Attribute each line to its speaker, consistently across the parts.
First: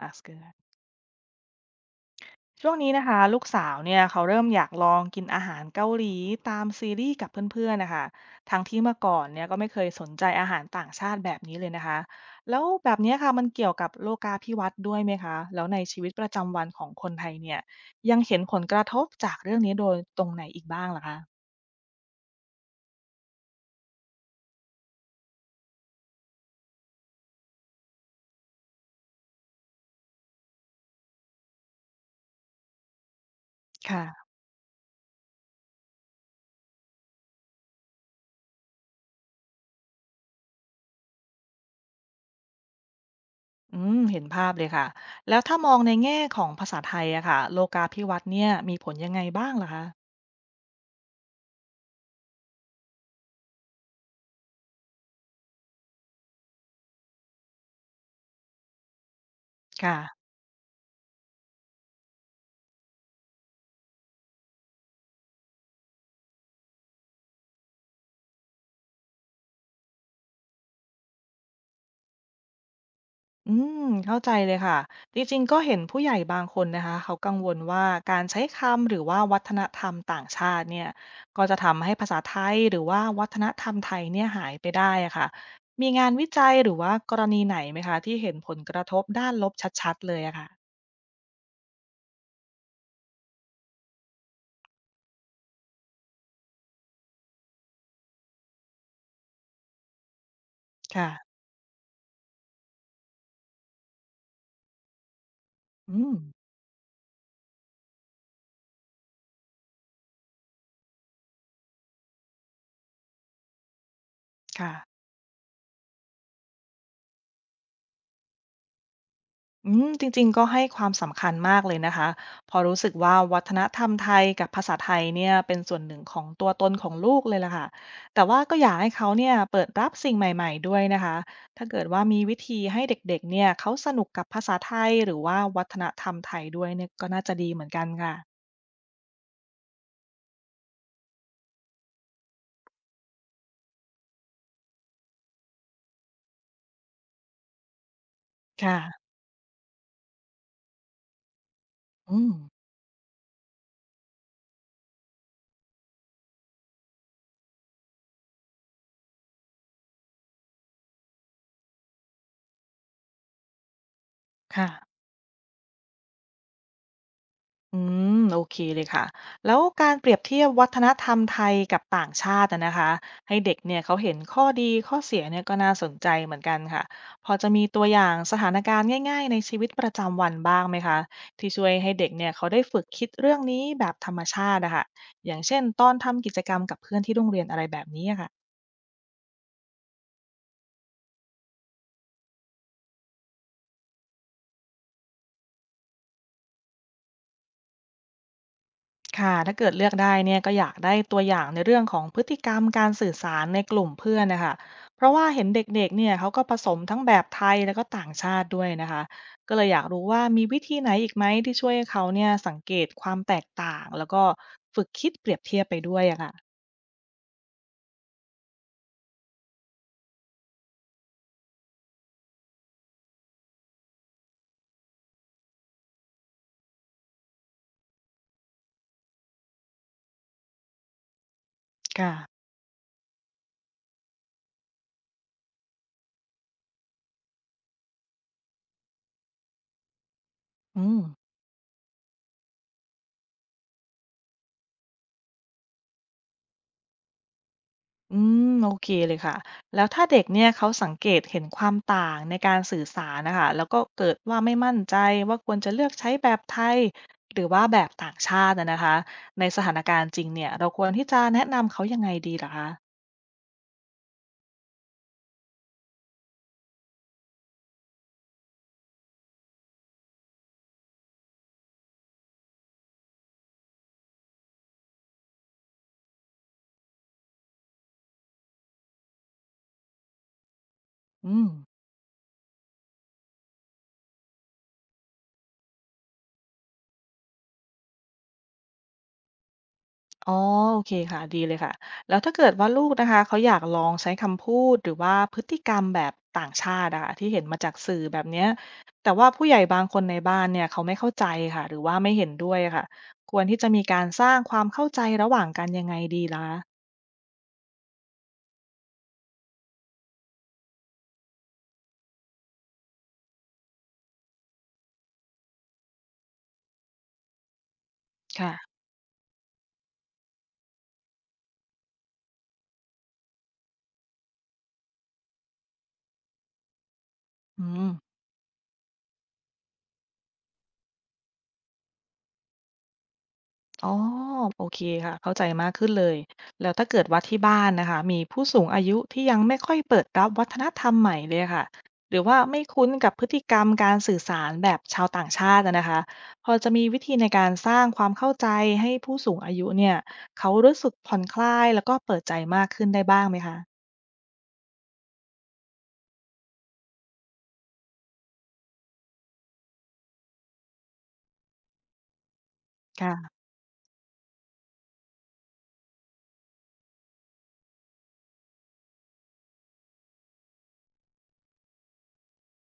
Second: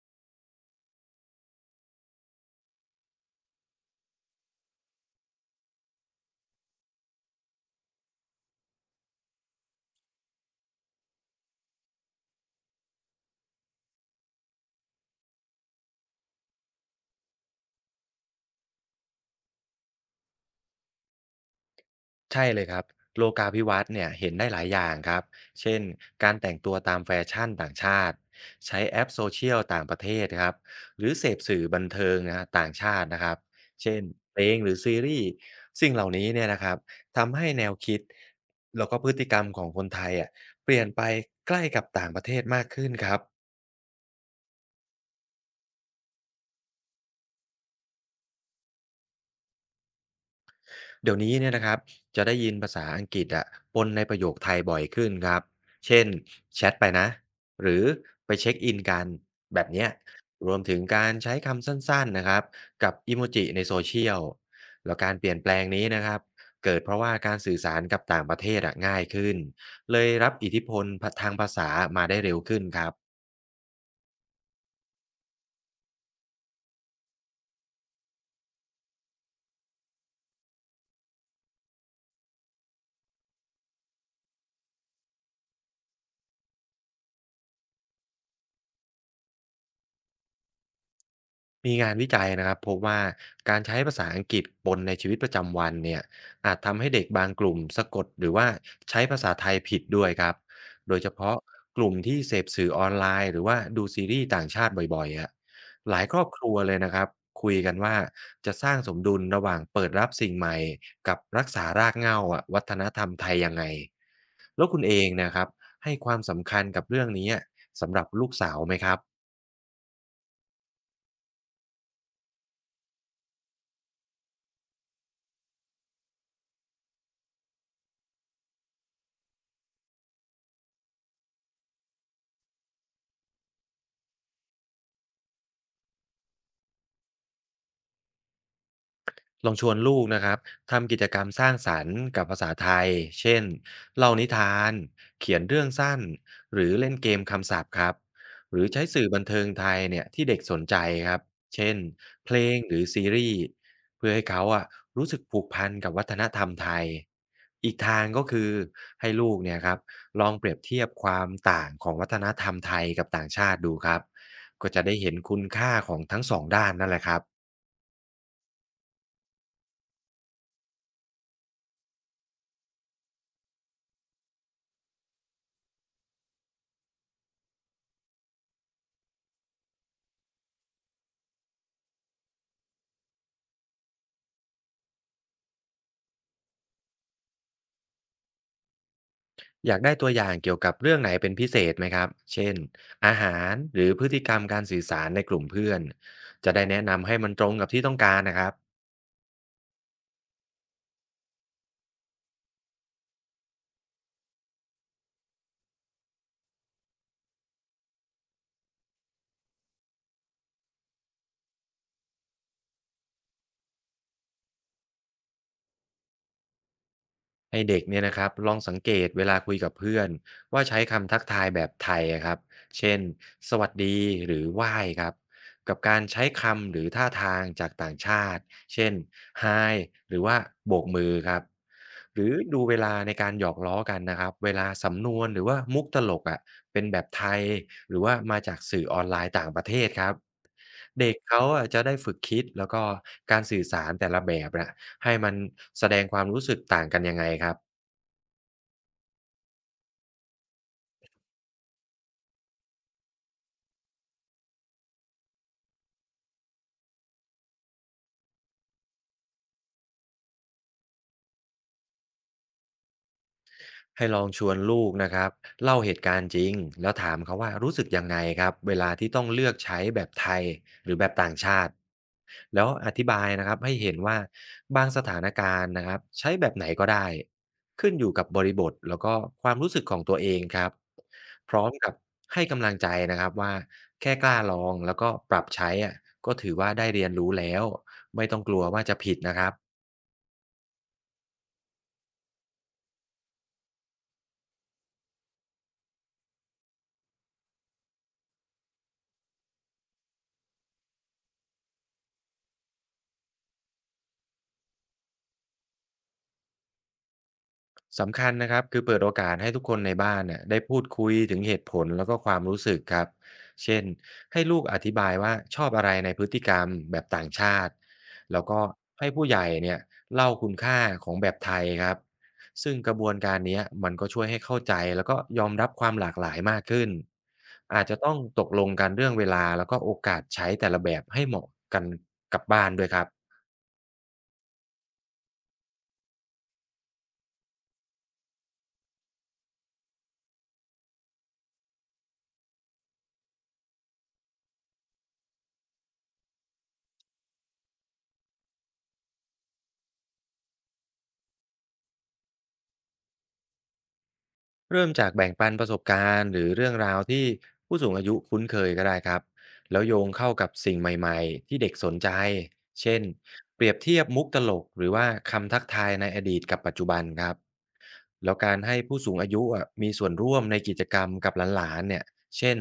Speaker 1: อะเกลือช่วงนี้นะคะลูกสาวเนี่ยเขาเริ่มอยากลองกินอาหารเกาหลีตามซีรีส์กับเพื่อนๆนะคะทั้งที่เมื่อก่อนเนี่ยก็ไม่เคยสนใจอาหารต่างชาติแบบนี้เลยนะคะแล้วแบบเนี้ยค่ะมันเกี่ยวกับโลกาภิวัตน์ด้วยไหมคะแล้วในชีวิตประจำวันของคนไทยเนี่ยยังเห็นผลกระทบจากเรื่องนี้โดยตรงไหนอีกบ้างล่ะคะ
Speaker 2: ใช่เลยครับโลกาภิวัตน์เนี่ยเห็นได้หลายอย่างครับ เช่นการแต่งตัวตามแฟชั่นต่างชาติ ใช้แอปโซเชียลต่างประเทศครับหรือเสพสื่อบันเทิงนะฮะต่างชาตินะครับเช่น
Speaker 1: ค่ะ
Speaker 2: เพลงหรือซีรีส์สิ่งเหล่านี้เนี่ยนะครับทำให้แนวคิดแล้วก็พฤติกรรมของคนไทยอ่ะเปลี่ยนไปใกล้กับต่างประเทศมากขึ้นครับ
Speaker 1: อืมเห็นภาพเลยค่ะแล้วถ้ามองในแง่ของภาษาไทยอะค่ะโลกาภิวัตน์เนี่ยมีผลยังไงบ้างล่ะคะ
Speaker 2: เดี๋ยวนี้เนี่ยนะครับจะได้ยินภาษาอังกฤษอะปนในประโยคไทยบ่อยขึ้นครับเช่นแชทไปนะหรือไปเช็คอินกันแบบเนี้ย
Speaker 1: ค่ะ
Speaker 2: รวมถึงการใช้คำสั้นๆนะครับกับอิโมจิในโซเชียลแล้วการเปลี่ยนแปลงนี้นะครับเกิดเพราะว่าการสื่อสารกับต่างประเทศอะง่ายขึ้นเลยรับอิทธิพลทางภาษามาได้เร็วขึ้นครับ
Speaker 1: อืมเข้าใจเลยค่ะจริงๆก็เห็นผู้ใหญ่บางคนนะคะเขากังวลว่าการใช้คำหรือว่าวัฒนธรรมต่างชาติเนี่ยก็จะทำให้ภาษาไทยหรือว่าวัฒนธรรมไทยเนี่ยหายไปได้อะค่ะมีงานวิจัยหรือว่ากรณีไหนไหมคะที่เห็นผลกระทบด้านลบชัดๆเลยอะค่ะ
Speaker 2: มีงานวิจัยนะครับพบว่าการใช้ภาษาอังกฤษปนในชีวิตประจำวันเนี่ยอาจทำให้เด็กบางกลุ่มสะกดหรือว่าใช้ภาษาไทยผิดด้วยครับโดย
Speaker 1: ค่ะ
Speaker 2: เฉพาะกลุ่มที่เสพสื่อออนไลน์หรือว่าดูซีรีส์ต่างชาติบ่อยๆอะห
Speaker 1: อื
Speaker 2: ลาย
Speaker 1: ม
Speaker 2: ครอบครัวเลยนะครับคุยกันว่าจะสร้างสมดุลระหว่างเปิดรับสิ่งใหม่กับรักษารากเหง้าอะวัฒนธรรมไทยยังไงแล้ว
Speaker 1: ค่ะ
Speaker 2: คุณเองนะครับให้ความสำคัญกับเรื่องนี้สำหรับลูกสาวไหมครับ
Speaker 1: อืมจริงๆก็ให้ความสำคัญมากเลยนะคะพอรู้สึกว่าวัฒนธรรมไทยกับภาษาไทยเนี่ยเป็นส่วนหนึ่งของตัวตนของลูกเลยล่ะค่ะแต่ว่าก็อยากให้เขาเนี่ยเปิดรับสิ่งใหม่ๆด้วยนะคะถ้าเกิดว่ามีวิธีให้เด็กๆเนี่ยเขาสนุกกับภาษาไทยหรือว่าวัฒนธรรมไทยด้วยเนี่ยก็น่าจะดีเหมือนกันค่ะ
Speaker 2: ลองชวนลูกนะครับทำกิจกรรมสร้างสรรค์กับภาษาไทยเช่นเล่านิทานเขียนเรื่องสั้นหรือเล่นเกมคำศัพท์ครับหรือใช้สื่อ
Speaker 1: ค่ะ
Speaker 2: บันเทิงไทยเนี่ยที่เด็กสนใจครับเช่น
Speaker 1: อื
Speaker 2: เพ
Speaker 1: ม
Speaker 2: ลงหรือซีรีส์เพื่อให้เขาอะรู้สึกผูกพันกับวัฒนธรรมไทยอีกทางก็คือให้ลูกเนี่ยครับลองเปรียบเทียบความต่างของวัฒนธรรมไทยกับต่างชาติดูครับ
Speaker 1: ค่ะ
Speaker 2: ก็จะได้เห็นคุณค่าของทั้งสองด้านนั่นแหละครับ
Speaker 1: อืมโอเคเลยค่ะแล้วการเปรียบเทียบวัฒนธรรมไทยกับต่างชาติอะนะคะให้เด็กเนี่ยเขาเห็นข้อดีข้อเสียเนี่ยก็น่าสนใจเหมือนกันค่ะพอจะมีตัวอย่างสถานการณ์ง่ายๆในชีวิตประจำวันบ้างไหมคะที่ช่วยให้เด็กเนี่ยเขาได้ฝึกคิดเรื่องนี้แบบธรรมชาติอะค่ะอย่างเช่นตอนทำกิจกรรมกับเพื่อนที่โรงเรียนอะไรแบบนี้อะค่ะ
Speaker 2: อยากได้ตัวอย่างเกี่ยวกับเรื่องไหนเป็นพิเศษไหมครับ เช่นอาหารหรือพฤติกรรมการสื่อสารในกลุ่มเพื่อนจะได้แนะนำให้มันตรงกับที่ต้องการนะครับ
Speaker 1: ค่ะถ้าเกิดเลือกได้เนี่ยก็อยากได้ตัวอย่างในเรื่องของพฤติกรรมการสื่อสารในกลุ่มเพื่อนนะคะเพราะว่าเห็นเด็กๆเนี่ยเขาก็ผสมทั้งแบบไทยแล้วก็ต่างชาติด้วยนะคะก็เลยอยากรู้ว่ามีวิธีไหนอีกไหมที่ช่วยให้เขาเนี่ยสังเกตความแตกต่างแล้วก็ฝึกคิดเปรียบเทียบไปด้วยอะค่ะ
Speaker 2: ให้เด็กเนี่ยนะครับลองสังเกตเวลาคุยกับเพื่อนว่าใช้คำทักทายแบบไทยอะครับเช่นสวัสดีหรือไหว้ครับกับการใช้คำหรือท่าทางจากต่างชาติเช่น Hi หรือว่าโบกมือครับหรือ
Speaker 1: ค่ะ
Speaker 2: ดูเวลาในการหยอกล้อกันนะครับเวลาสำนวนหรือว่ามุกตลกอ่ะเป็นแบบไทยหรือว่ามาจากสื่อออนไลน์ต่างประเทศครับ
Speaker 1: อืม
Speaker 2: เด็กเขาอะจะได้ฝึกคิดแล้วก็การสื่อสารแต่ละแบบนะ ให้มันแสดงความรู้สึกต่างกันยังไงครับ
Speaker 1: อืมโอเคเลยค่ะแล้วถ้าเด็กเนี่ยเขาสังเกตเห็นความต่างในการสื่อสารนะคะแล้วก็เกิดว่าไม่มั่นใจว่าควรจะเลือกใช้แบบไทยหรือว่าแบบต่างชาตินะนะคะในสถานการณ์จริงเนี่ยเราควรที่จะแนะนำเขายังไงดีเหรอคะ
Speaker 2: ให้ลองชวนลูกนะครับเล่าเหตุการณ์จริงแล้วถามเขาว่ารู้สึกยังไงครับเวลาที่ต้องเลือกใช้แบบไทยหรือแบบต่างชาติแล้วอธิบายนะครับให้เห็นว่าบางสถานการณ์นะครับใช้แบบไหนก็ได้ขึ้นอยู่กับบริบทแล้วก็ความรู้สึกของตัวเองครับ
Speaker 1: อืม
Speaker 2: พร้อมกับให้กำลังใจนะครับว่าแค่กล้าลองแล้วก็ปรับใช้อะก็ถือว่าได้เรียนรู้แล้วไม่ต้องกลัวว่าจะผิดนะครับ
Speaker 1: อ๋อโอเคค่ะดีเลยค่ะแล้วถ้าเกิดว่าลูกนะคะเขาอยากลองใช้คำพูดหรือว่าพฤติกรรมแบบต่างชาติอะค่ะที่เห็นมาจากสื่อแบบเนี้ยแต่ว่าผู้ใหญ่บางคนในบ้านเนี่ยเขาไม่เข้าใจค่ะหรือว่าไม่เห็นด้วยค่ะควรที่จะมีการสร้างความเข้าใจระหว่างกันยังไงดีล่ะคะ
Speaker 2: สำคัญนะครับคือเปิดโอกาสให้ทุกคนในบ้านเนี่ยได้พูดคุยถึงเหตุผลแล้วก็ความรู้สึกครับเช่นให้ลูกอธิบายว่าชอบอะไรในพฤติกรรมแบบต่างชาติแล้ว
Speaker 1: ค่ะ
Speaker 2: ก็ให้ผู้ใหญ่เนี่ยเล่าคุณค่าของแบบไทยครับซึ่งกระบวนการเนี้ยมันก็ช่วยให้เข้าใจแล้วก็ยอมรับความหลากหลายมากขึ้น
Speaker 1: อื
Speaker 2: อาจ
Speaker 1: ม
Speaker 2: จะต้องตกลงกันเรื่องเวลาแล้วก็โอกาสใช้แต่ละแบบให้เหมาะกันกับบ้านด้วยครับ
Speaker 1: อ๋อโอเคค่ะเข้าใจมากขึ้นเลยแล้วถ้าเกิดว่าที่บ้านนะคะมีผู้สูงอายุที่ยังไม่ค่อยเปิดรับวัฒนธรรมใหม่เลยค่ะหรือว่าไม่คุ้นกับพฤติกรรมการสื่อสารแบบชาวต่างชาติอะนะคะพอจะมีวิธีในการสร้างความเข้าใจให้ผู้สูงอายุเนี่ยเขารู้สึกผ่อนคลายแล้วก็เปิดใจมากขึ้นได้บ้างไหมคะ
Speaker 2: เริ่มจากแบ่งปันประสบการณ์หรือเรื่องราวที่ผู้สูงอายุคุ้นเคยก็ได้ครับแล้วโยงเข้ากับสิ่งใหม่ๆที่เด็กสนใจเช่น
Speaker 1: ค่ะ
Speaker 2: เปรียบเทียบมุกตลกหรือว่าคำทักทายในอดีตกับปัจจุบันครับแล้วการให้ผู้สูงอายุอะมีส่วนร่วมในกิจกรรมกับหลานๆเนี่ยเช่น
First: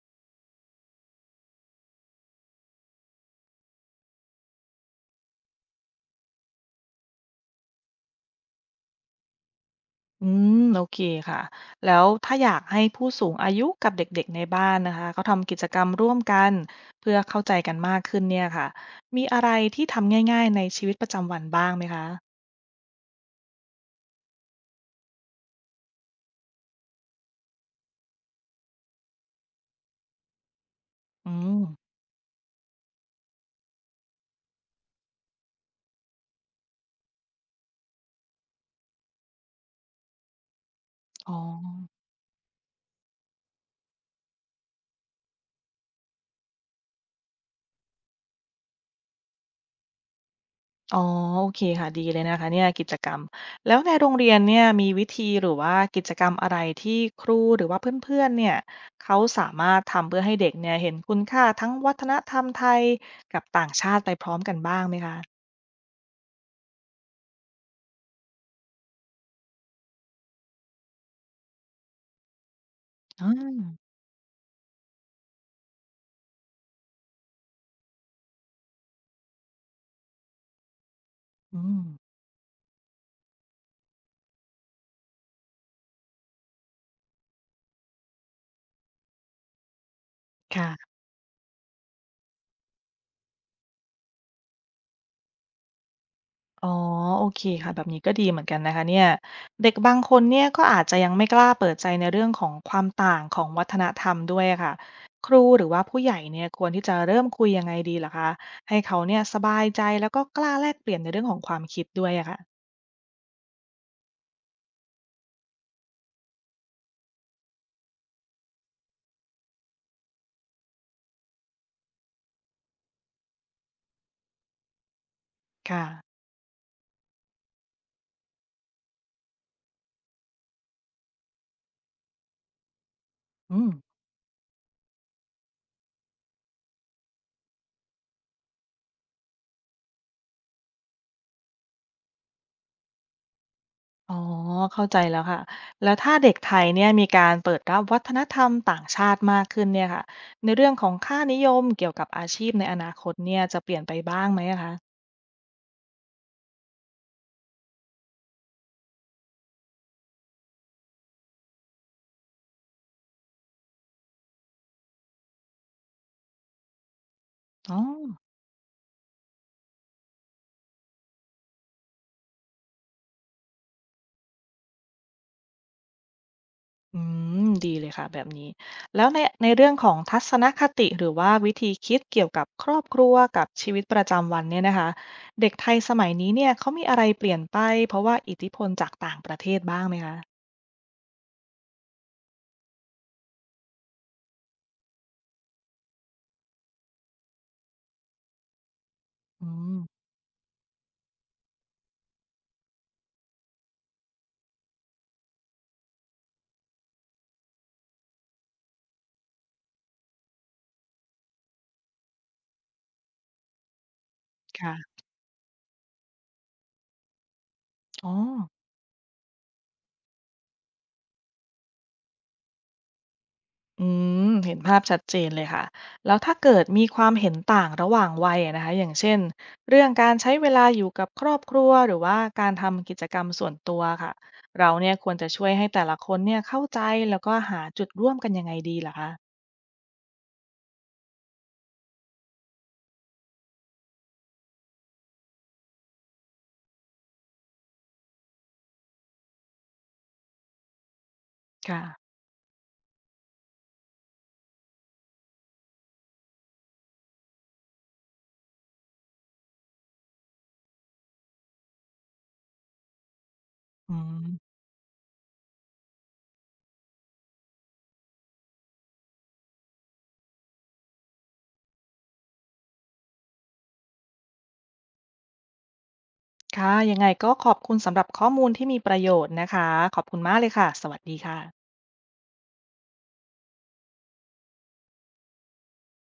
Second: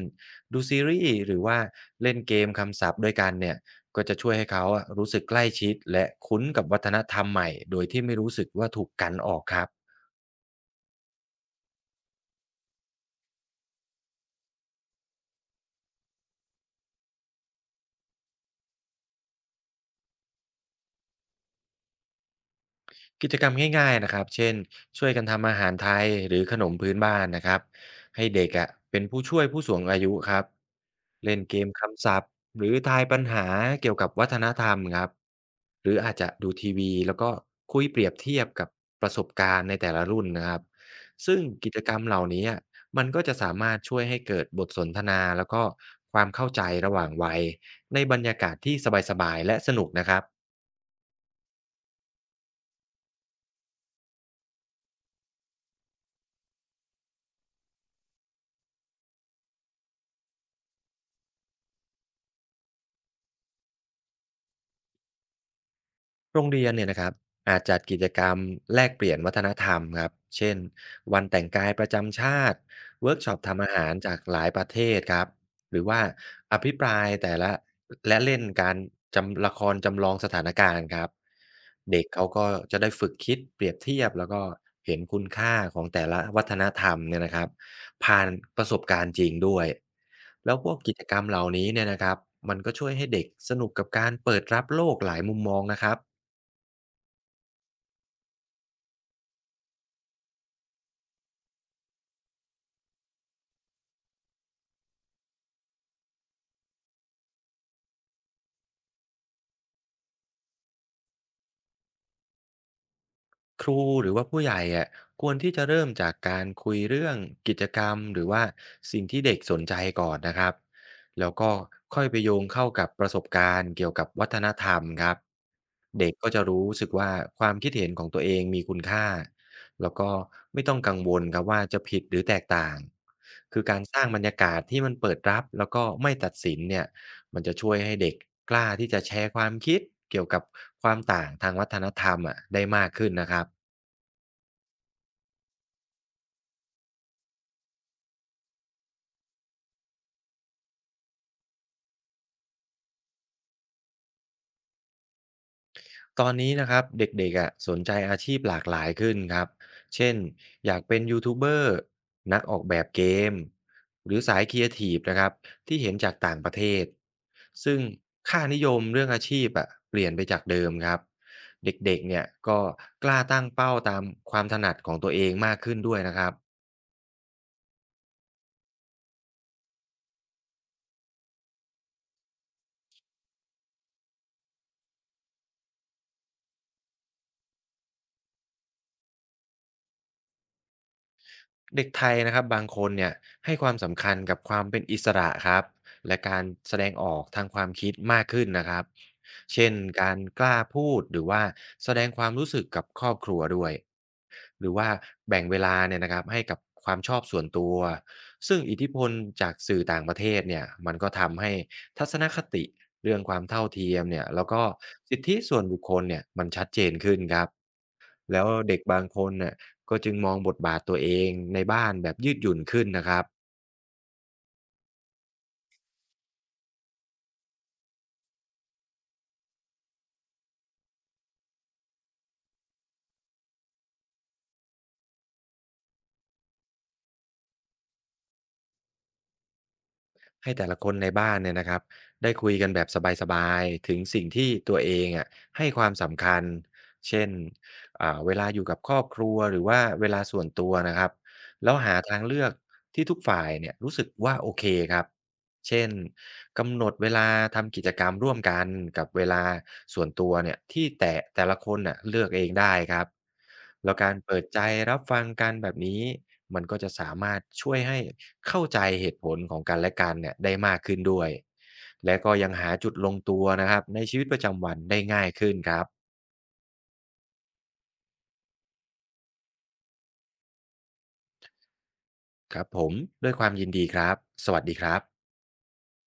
Speaker 2: ดูซีรีส์หรือว่าเล่นเกมคำศัพท์ด้วยกันเนี่ยก็จะช่วยให้เขาอะรู้สึกใกล้ชิดและคุ้นกับวัฒนธรรมใหม่โดยที่ไม่รู้สึกว่าถูกกันออกครับ
Speaker 1: อืมโอเคค่ะแล้วถ้าอยากให้ผู้สูงอายุกับเด็กๆในบ้านนะคะเขาทำกิจกรรมร่วมกันเพื่อเข้าใจกันมากขึ้นเนี่ยค่ะมีอะไรที่ทำง่ายๆในชีวิตประจำวันบ้างไหมคะ
Speaker 2: กิจกรรมง่ายๆนะครับเช่นช่วยกันทำอาหารไทยหรือขนมพื้นบ้านนะครับให้เด็กอะเป็นผู้ช่วยผู้สูงอายุครับ
Speaker 1: อื
Speaker 2: เล่นเก
Speaker 1: ม
Speaker 2: มคำศัพท์หรือทายปัญหาเกี่ยวกับวัฒนธรรมครับหรืออาจจะดูทีวีแล้วก็คุยเปรียบเทียบกับประสบการณ์ในแต่ละรุ่นนะครับ
Speaker 1: อ๋อ
Speaker 2: ซึ่งกิจกรรมเหล่านี้อะมันก็จะสามารถช่วยให้เกิดบทสนทนาแล้วก็ความเข้าใจระหว่างวัยในบรรยากาศที่สบายๆและสนุกนะครับ
Speaker 1: อ๋อโอเคค่ะดีเลยนะคะเนี่ยกิจกรรมแล้วในโรงเรียนเนี่ยมีวิธีหรือว่ากิจกรรมอะไรที่ครูหรือว่าเพื่อนๆเนี่ยเขาสามารถทำเพื่อให้เด็กเนี่ยเห็นคุณค่าทั้งวัฒนธรรมไทยกับต่างชาติไปพร้อมกันบ้างไหมคะ
Speaker 2: โรงเรียนเนี่ยนะครับอาจจัดกิจกรรมแลกเปลี่ยนวัฒนธรรมครับเช่นวันแต่งกายประจำชาติเวิร์กช็
Speaker 1: อา
Speaker 2: อปทำอาหารจากหลายประเทศครับหรือว่าอภิปรายแต่ละและเล่นการจำละครจำลองสถานการณ์ครับ
Speaker 1: อืม
Speaker 2: เด็กเขาก็จะได้ฝึกคิดเปรียบเทียบแล้วก็เห็นคุณค่าของแต่ละวัฒนธรรมเนี่ยนะครับผ่านประสบการณ์จริงด้วยแล้วพวก
Speaker 1: ค่ะ
Speaker 2: กิจกรรมเหล่านี้เนี่ยนะครับมันก็ช่วยให้เด็กสนุกกับการเปิดรับโลกหลายมุมมองนะครับ
Speaker 1: อ๋อโอเคค่ะแบบนี้ก็ดีเหมือนกันนะคะเนี่ยเด็กบางคนเนี่ยก็อาจจะยังไม่กล้าเปิดใจในเรื่องของความต่างของวัฒนธรรมด้วยอะค่ะครูหรือว่าผู้ใหญ่เนี่ยควรที่จะเริ่มคุยยังไงดีเหรอคะให้เขาเนี่ยสบายใจแล้วก็กล้าแลกเปลี่ยนในเรื่องของความคิดด้วยอะค่ะ
Speaker 2: ครูหรือว่าผู้ใหญ่อะควรที่จะเริ่มจากการคุยเรื่องกิจกรรมหรือว่าสิ่งที่เด็กสนใจก่อนนะครับแล้วก็ค่อยไปโยงเข้ากับประสบการณ์เกี่ยวกับวัฒนธรรมครับ
Speaker 1: ค่ะ
Speaker 2: เด็กก็จะรู้สึกว่าความคิดเห็นของตัวเองมีคุณค่าแล้วก็ไม่ต้องกังวลครับว่าจะผิดหรือแตกต่าง
Speaker 1: อื
Speaker 2: คือ
Speaker 1: ม
Speaker 2: การสร้างบรรยากาศที่มันเปิดรับแล้วก็ไม่ตัดสินเนี่ยมันจะช่วยให้เด็กกล้าที่จะแชร์ความคิดเกี่ยวกับความต่างทางวัฒนธรรมอะได้มากขึ้นนะครับ
Speaker 1: อ๋อเข้าใจแล้วค่ะแล้วถ้าเด็กไทยเนี่ยมีการเปิดรับวัฒนธรรมต่างชาติมากขึ้นเนี่ยค่ะในเรื่องของค่านิยมเกี่ยวกับอาชีพในอนาคตเนี่ยจะเปลี่ยนไปบ้างไหมอะคะ
Speaker 2: ตอนนี้นะครับเด็กๆอะสนใจอาชีพหลากหลายขึ้นครับเช่นอยากเป็นยูทูบเบอร์นักออกแบบเกมหรือสายครีเอทีฟนะครับที่เห็นจากต่างประเทศ
Speaker 1: อ๋
Speaker 2: ซึ่
Speaker 1: อ
Speaker 2: งค่านิยมเรื่องอาชีพอะเปลี่ยนไปจากเดิมครับเด็กๆเนี่ยก็กล้าตั้งเป้าตามความถนัดของตัวเองมากขึ้นด้วยนะครับ
Speaker 1: อืมดีเลยค่ะแบบนี้แล้วในเรื่องของทัศนคติหรือว่าวิธีคิดเกี่ยวกับครอบครัวกับชีวิตประจำวันเนี่ยนะคะเด็กไทยสมัยนี้เนี่ยเขามีอะไรเปลี่ยนไปเพราะว่าอิทธิพลจากต่างประเทศบ้างไหมคะ
Speaker 2: เด็กไทยนะครับบางคนเนี่ยให้ความสำคัญกับความเป็นอิสระครับและการแสดงออกทางความคิดมากขึ้นนะครับ
Speaker 1: อื
Speaker 2: เช่น
Speaker 1: ม
Speaker 2: การกล้าพูดหรือว่าแสดงความรู้สึกกับครอบครัวด้วยหรือว่าแบ่งเวลาเนี่ยนะครับให้กับความชอบส่วนตัวซึ่งอิทธิพลจากสื่อต่างประเทศเนี่ยมันก็ทำให้ทัศนคติเรื่องความเท่าเทียมเนี่ยแล้วก็
Speaker 1: ค่ะ
Speaker 2: สิทธิส่วนบุคคลเนี่ยมันชัดเจนขึ้นครับ
Speaker 1: อ๋อ
Speaker 2: แล้วเด็กบางคนน่ะก็จึงมองบทบาทตัวเองในบ้านแบบยืดหยุ่นขึ้นนะครับ
Speaker 1: อืมเห็นภาพชัดเจนเลยค่ะแล้วถ้าเกิดมีความเห็นต่างระหว่างวัยอะนะคะอย่างเช่นเรื่องการใช้เวลาอยู่กับครอบครัวหรือว่าการทำกิจกรรมส่วนตัวค่ะเราเนี่ยควรจะช่วยให้แต่ละคนเนี่ยเข้าใจแล้วก็หาจุดร่วมกันยังไงดีล่ะคะ
Speaker 2: ให้แต่ละคนในบ้านเนี่ยนะครับได้คุยกันแบบสบายๆถึงสิ่งที่ตัวเองอะให้ความสำคัญเช่นเวลาอยู่กับครอบครัวหรือว่าเวลาส่วนตัวนะครับแล้วหา
Speaker 1: ค่ะ
Speaker 2: ทางเลือกที่ทุกฝ่ายเนี่ยรู้สึกว่าโอเคครับ เช่นกำหนดเวลาทำกิจกรรมร่วมกันกับเวลาส่วนตัวเนี่ยที่แต่ละคนน่ะเลือกเองได้ครับแล้
Speaker 1: อื
Speaker 2: วการ
Speaker 1: ม
Speaker 2: เปิดใจรับฟังกันแบบนี้มันก็จะสามารถช่วยให้เข้าใจเหตุผลของกันและกันเนี่ยได้มากขึ้นด้วยและก็ยังหาจุดลงตัวนะครับในชีวิตประจำวันได้ง่ายขึ้นครับ
Speaker 1: ค่ะยังไงก็ขอบคุณสำหรับข้อมูลที่มีประโยชน์นะคะขอบคุณมากเลยค่ะสวัสดีค่ะ
Speaker 2: ครับผมด้วยความยินดีครับสวัสดีครับ